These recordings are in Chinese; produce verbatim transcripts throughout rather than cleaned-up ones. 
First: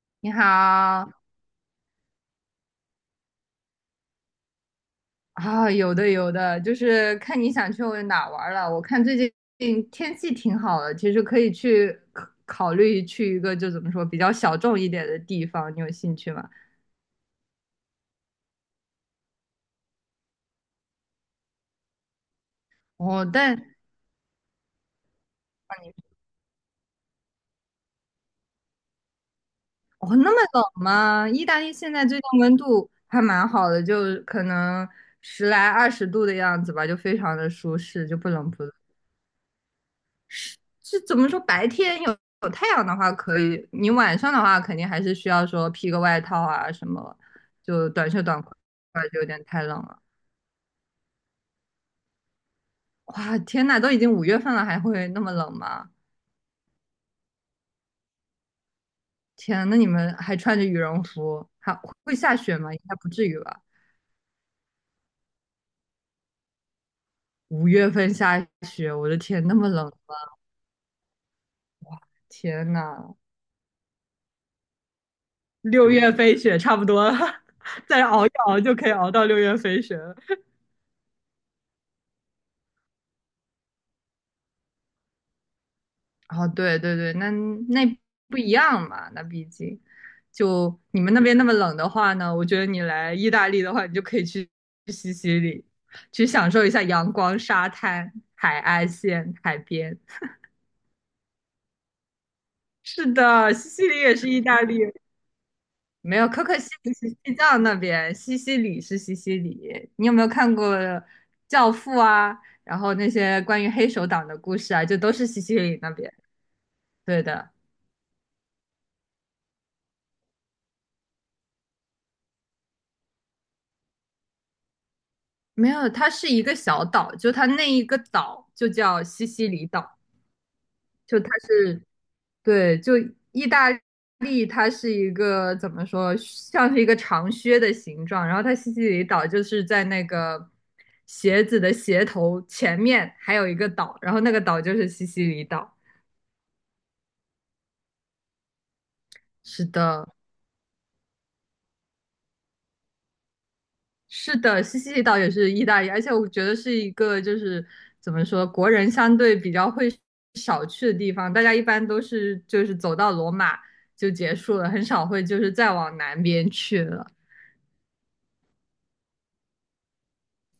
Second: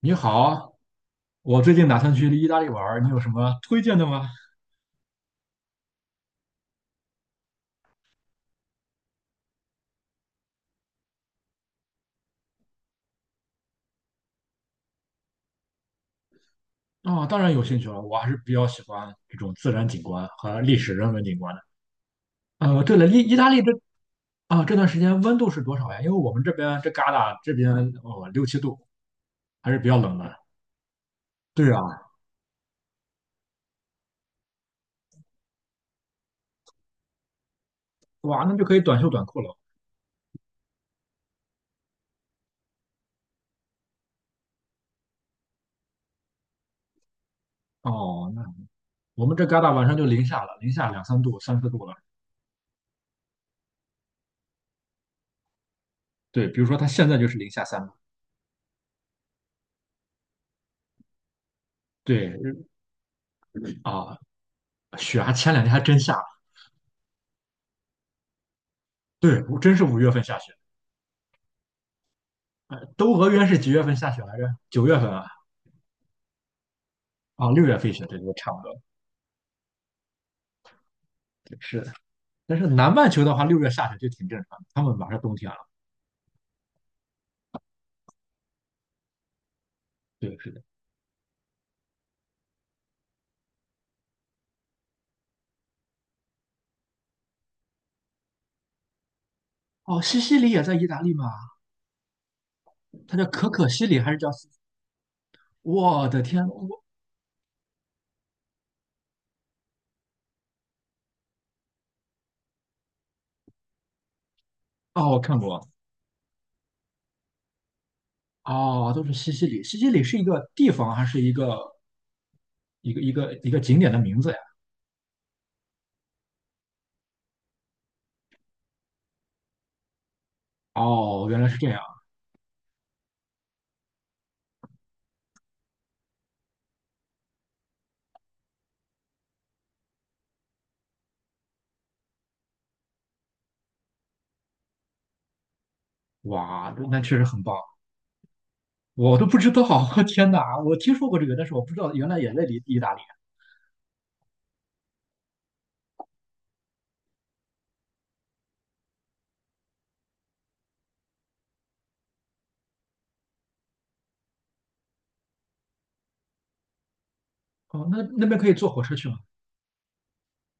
你你好，好我最近打算去意大利玩儿，你有什么推荐的吗？啊，有的有的，就是看你想去哪儿玩儿了。我看最近天气挺好的，其实可以去考考虑去一个就怎么说比较小众一点的地方，你有兴趣吗？啊，当然有兴趣了，我还是比较喜欢这种自然景观和历史人文景观的。呃，对了，意哦，意大利但这啊、这段时间温度是多少呀？因为我们这边这旮沓这边哦六七度，还是比较哦冷那的。么冷吗？意大对利现啊，在最近温度还蛮好的，就可能十来二十度的样子吧，就非常的舒适，就不哇，冷那不就热。可以短袖短裤了。是怎么说？白天有有太阳的话可以，你晚上的话肯定还是需要说披个外套啊什么，就短袖哦，短那裤就我有们点这旮太沓冷晚上了。就零下了，零下两三度、三四度了。哇，天呐，都已经五月份了，还会那么冷吗？对，比如说它现在就是零下三度。天，那你们还穿着羽绒服，还会对下雪吗？应该不至于吧？啊，雪还前两天还真下了，五月份下雪，我的对，天，那我么真是冷，五月份下雪。天呃，都呐，俄约是几月份下雪来着？九月份啊，六月飞雪差不多了，啊，六月 份再雪，对熬一对，差不熬多，就可以熬到六月飞雪了。对是的。但是南半球的话，六月下雪就挺正常的，他们马上冬天了。哦，对对对，那那不一样嘛，那毕竟对，是的。就你们那边那么冷的话呢，我觉得你来意大利的话，你就可以去去西西里，去享受一下阳光、沙滩、海岸线、海边。哦，西西里也在意大利吗？是它叫可的，可西西西里里还也是是叫意西？大利，我没的有，可天，可西我里是西藏那边，西西里是西西里。你有没有看过《教父》啊？然后那些关于黑手党的故事啊，就哦，都我是看西西过，里那边。对的。哦，都是西西里。西西里是一个地方还是一个一个一个一个景点的名字呀？没有，它是一个小岛，就它那一个岛就叫西西里岛，就哦，它原来是这样，是，对，就意大利，它是一个怎么说，像是一个长靴的形状，然后它西西里岛就是在那个鞋子的鞋头前面还有一个岛，然后那个岛就是西西里岛。哇，那确实很棒，我都不知道。是 的，天哪，我听说过这个，但是我不知道原来也在意意大利。是的，西西里岛也是意大利，而且我觉得是一个就是怎么说，国人相对比较会少去的地方。大家一般都是就是走到罗马就结束了，很少会就是再往南边去了。哦，那那边可以坐火车去吗？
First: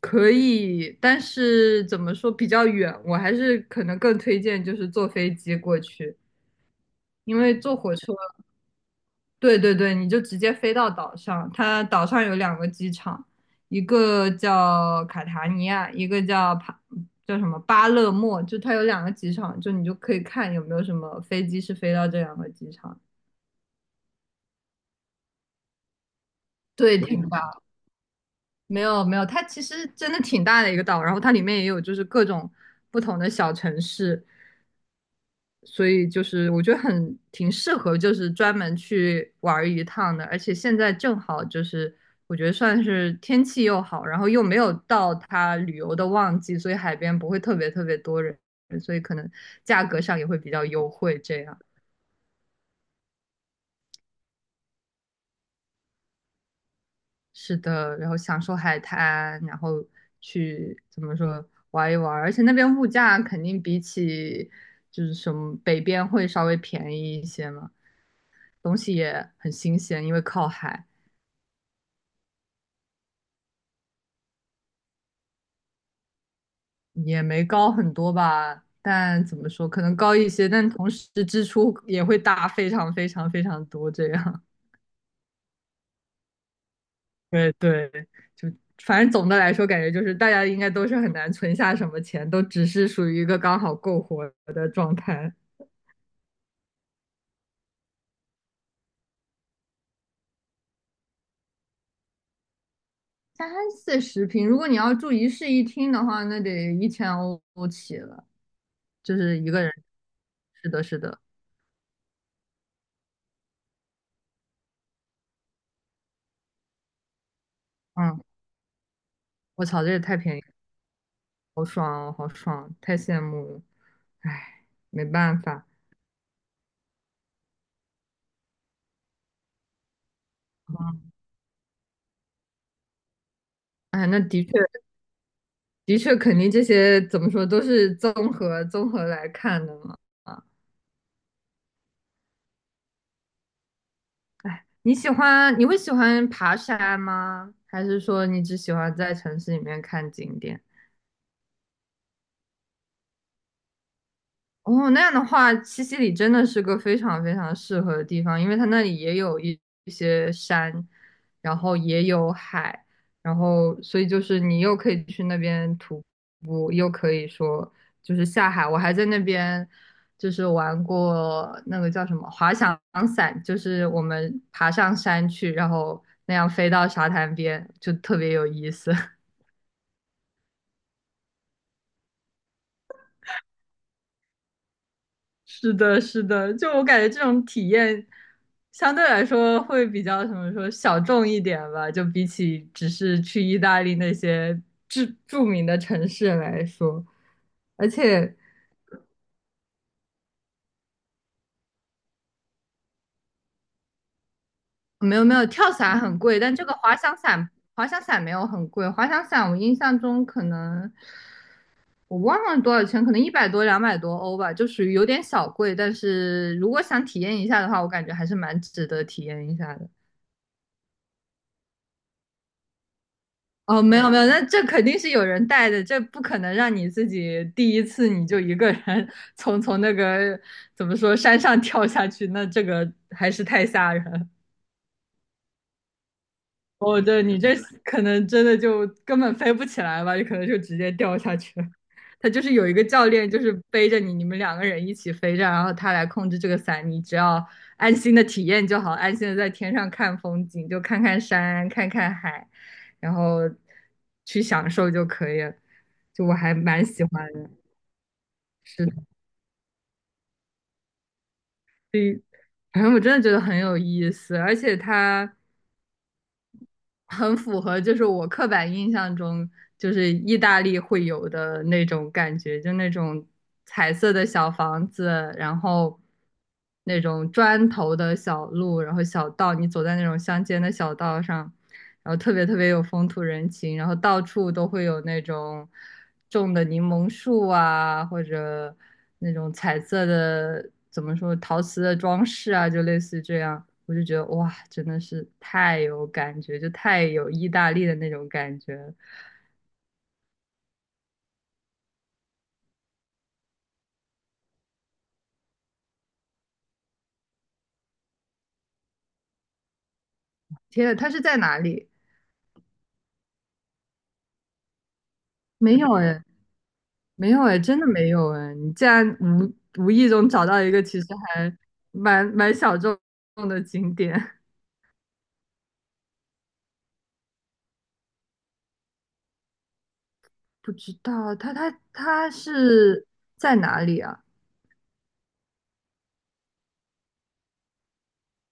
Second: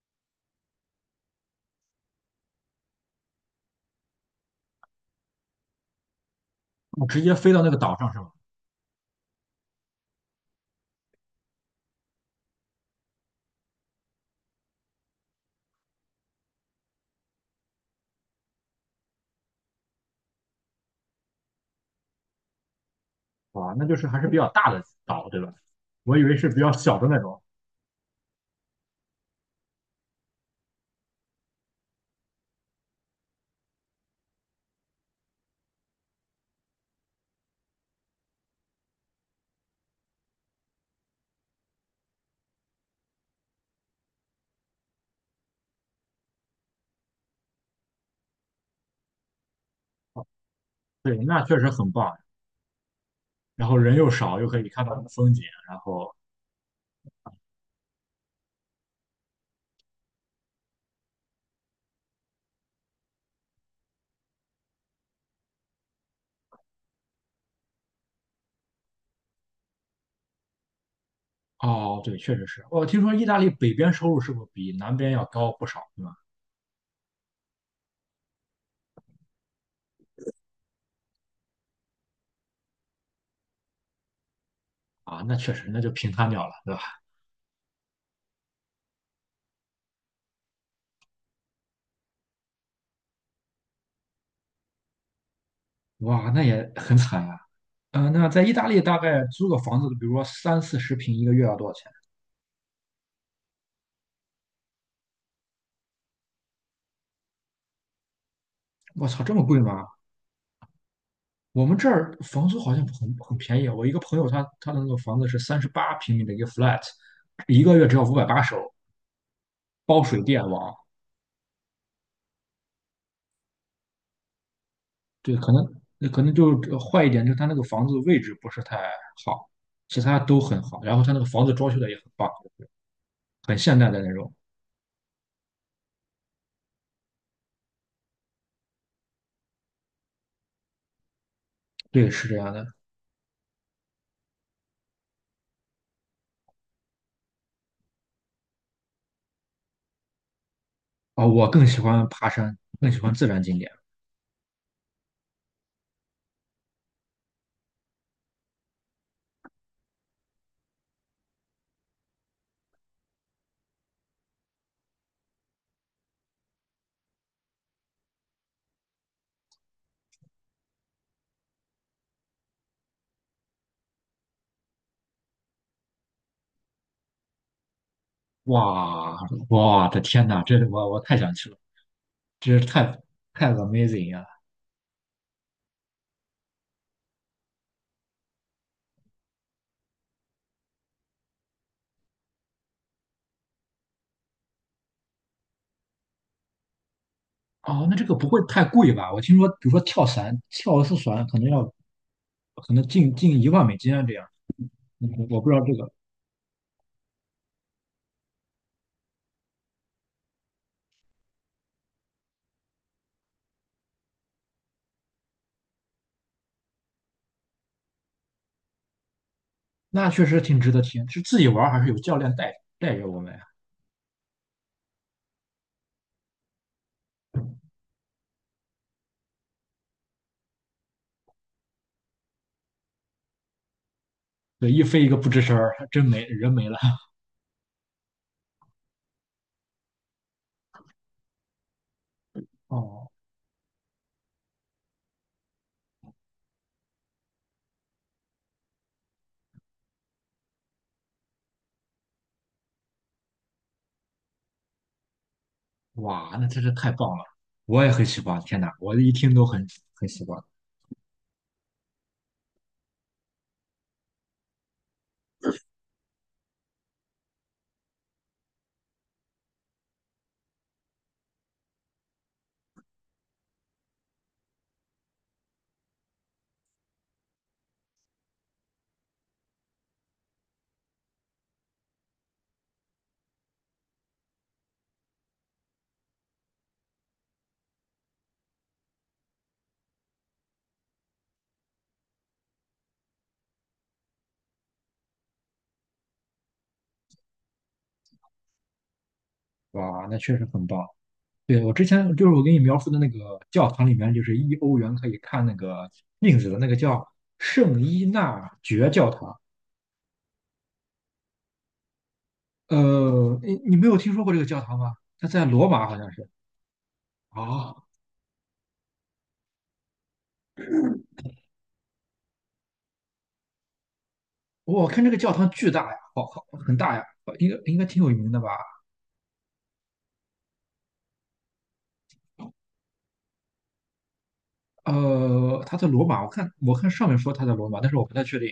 可以，但是怎么说比较远，我还是可能更推荐就是坐飞机过去，哦，直接因飞为到那个坐火岛上车是吧？对对对，你就直接飞到岛上。它岛上有两个机场，一个叫卡塔尼亚，一个叫帕，叫什么巴勒莫，就它有两个机场，就你就可以看有没有什么飞机是飞到这两个机场。哇，那就是还是比较大的岛，对吧？我以为是比较小对，的那挺种。大，没有没有，它其实真的挺大的一个岛，然后它里面也有就是各种不同的小城市，所以就是我觉得很挺适合，就是专门去玩一趟的。而且现在正好就是我觉得算是天气又好，然后又没有到它旅游的旺季，所以海边不会特别特别多人，所以可能价格上也会比较优对，惠。那这样确实很棒。然后人又少，又可以看到风景。然后，是的，然后享受海滩，然后去怎么说玩一玩，而且那边物价肯定比起就是什么北边会稍微便宜一些嘛，东西也很新鲜，因为靠海。哦，对，确实是。我听说意大利北边收入是不是比南边要高不少，对吧？也没高很多吧，但怎么说，可能高一些，但同时支出也会大非常非常非常多这样。啊，那确实，那就平摊掉了，对吧？对对，就反正总的来说，感觉就是大家应该都是很难存下什么钱，都只是属于一个刚好够活的状态。哇，那也很惨呀，嗯、那在意大利大概租个房子，比如说三四十平，一个月要多少钱？三四十平，如果你要住一室一厅的话，那得一千欧起了，我就操，这是么一贵个人。吗？是的，是的，我们这儿房租好像很很便宜啊，我一个朋友他他的那个房子是三十八平米的一个 flat，一个月只要五嗯，百八十欧，我操，这也包太水便宜了，电网。好爽哦，好爽，太羡慕了，唉，没对，办可能法。那可能就呃坏一点，就是他那个房子位置不是太好，其他都很好。然后他那个房子装修的也很棒，很现代的哎，那那种。的确，的确，肯定这些怎么说都是综合综合来看的嘛。啊，对，是这样的。哎，你喜欢，你会喜欢爬山吗？还是说你只喜欢在城市里面看景点？啊，我更喜欢爬山，更喜欢自然景点。哦，那样的话，西西里真的是个非常非常适合的地方，因为它那里也有一一些山，然后也有海，然后所以就是你又可以去那边徒步，又可以说就是下海。我还在那边就是玩过那个叫什么滑翔伞，就是我们爬上山去，然后那样飞到沙滩边，就特别有意思。哇，我的天呐，这我我太想去了，这是太太 amazing 呀。是的，是的，就我感觉这种体验相对来说会比较什么说小众一点吧，就比起只是去意大利那些著著名的城市来说，哦，而那这个不且会太贵吧？我听说，比如说跳伞，跳一次伞可能要可能近近一万美金啊，这样。嗯没有没我有，不知道跳这个，伞很贵，但这个滑翔伞滑翔伞没有很贵，滑翔伞我印象中可能我忘了多少钱，可能一百多两百多欧吧，就属于有点小贵，但是如果想体验一下的话，我感觉还是蛮值得体验一下的。那确实挺值得听。是自己玩儿还是有教练带带着我们呀？哦，没有没有，那这肯定是有人带的，这不可能让你自己第一次你就一个人 从从那个怎么说山上跳下去，那这个还是太吓人。对，一飞一个不吱声儿，还真没人没了。哦，对你这可能真的就根本飞不起来吧，你可能就直接掉下去了。他就是有一个教哦，练，就是背着你，你们两个人一起飞着，然后他来控制这个伞，你只要安心的体验就好，安心的在天上看风景，就看看山，看看海，然后去享受就可以了。就哇，我那还真是蛮太喜棒了！欢的，我也很喜欢，天哪，是的，我一听都很很喜欢。所以反正我真的觉得很有意思，而且它。很符合，就是我刻板印象中，就是意大利会有的那种感觉，就那种彩色的小房子，然后那种砖头的小路，然后小道，你走在那种乡间的小道上，然后特别特别有风土人情，然后到处都会有那种种的柠檬树啊，或者那种彩色的，怎么说，陶瓷的装饰啊，就类似于这样。我就觉得哇，真的是太有感觉，就太有意大利的那种感觉了。哇，那确实很棒。对，我之前就是我给你描述的那个教堂里面，就是一欧元可以看那个镜子的那个叫圣伊纳爵教堂，天呐，它是在哪里？呃，你你没有听说过这个教堂吗？它在罗没马有好像哎，是没有哎，真啊。的没有哎。你竟然无无意中找到一个其实还蛮蛮小众的景点。我看这个教堂巨大呀，好好很大呀，应该应该挺有名的吧？不知道他他他是在哪里啊？呃，它在罗马，我看我看上面说它在罗马，但是我不太确定。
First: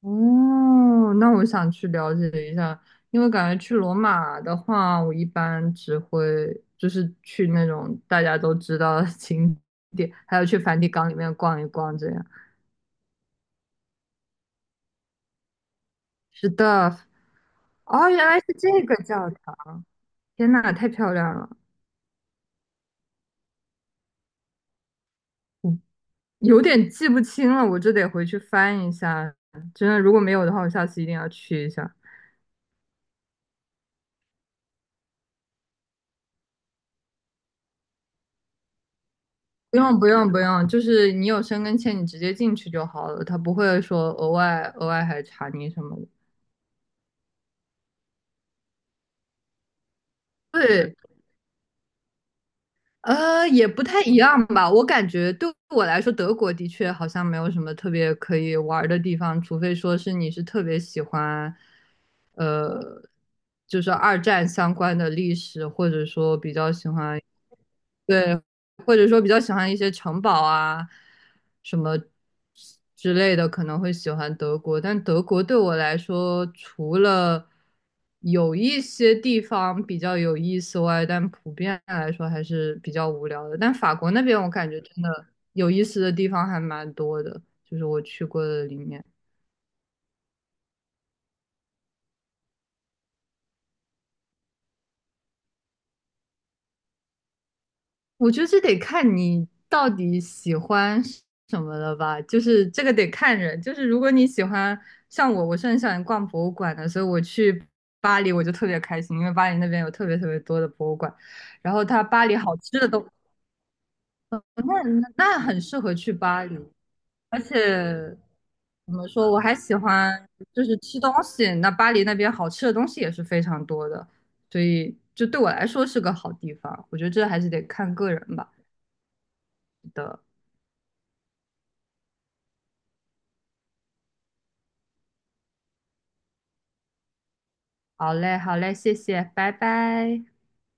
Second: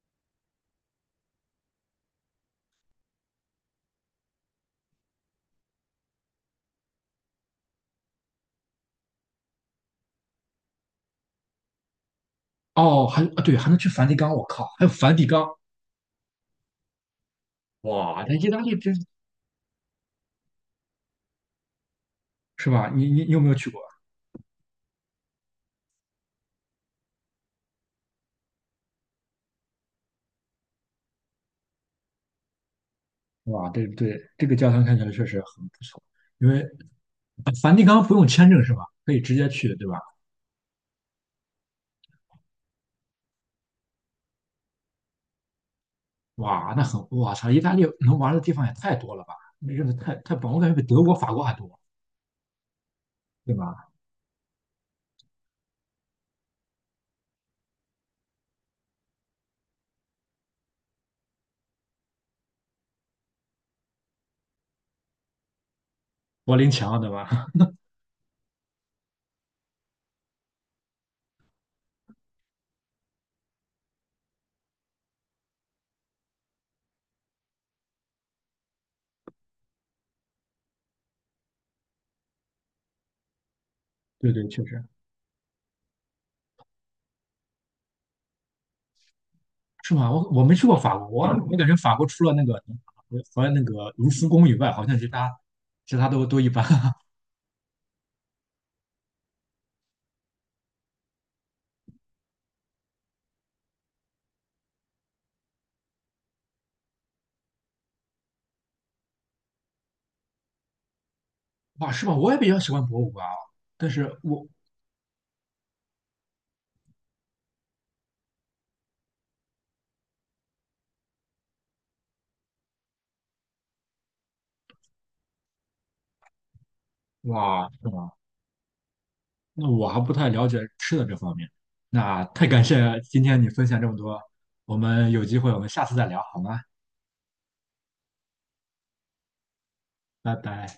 哦，那我想去了解一下，因为感觉去罗马的话，我一般只会就是去那种大家都知道的景点，还有去梵蒂冈里面逛一逛这样。哦，还啊对，还能去梵蒂冈，我靠，还有梵蒂冈，是的，哦，原哇，那来是意大利这真个教堂，天呐，太漂亮了，是吧？你你你有没有去过？我有点记不清了，我这得回去翻一下。真的，如果没有的话，我下次一定要去一下。哇，对对，这个教堂看起来确实很不错，因为呃梵蒂冈不用签证是吧？可以直接去，不对吧？用不用不用，就是你有申根签，你直接进去就好了，他不会说额外额外还查你什么的。哇，那很，我操，意大利能玩的地方也太多了吧？真的太太棒，我感觉比对，德国、法国还多，呃，对也不吧？太一样吧。我感觉对我来说，德国的确好像没有什么特别可以玩儿的地方，除非说是你是特别喜欢，呃，就是二战相关的历史，或者说比柏林较喜墙，对欢，吧？对，或者说比较喜欢一些城堡啊，什么之类的，可能会喜欢德国。但德国对我来说，除了有一些地方比较有意思外，但普遍来说还是比较无聊的。但法国那对边，对，我确感觉实真的有意思的地方还蛮多的，就是我去过的里面。是吗？我我没去过法国，我我感觉法国除了那个和那个卢浮宫以外，好像其他其他都都一般。我觉得这得看你到底喜欢什么了吧，就是这个得看人。就是如果你喜欢，像我，我是很喜欢逛博物馆的，所以我去巴黎我就特别开心，因为巴黎那边有特别特别多的博物馆，然后哇，它是吧？巴我黎也比好较喜吃欢的博都，物馆啊，但是我那那很适合去巴黎。而且怎么说，我还喜欢就是吃东西，那巴黎那边好吃的东西也是非常多的，所以就对我来说是个好地方。我觉得这还是得哇，是看吗？个人吧。那我还不的。太了解吃的这方面。那太感谢今天你分享这么多，我们有机会我们下次再聊好吗？好嘞，好嘞，谢谢，拜拜。拜拜。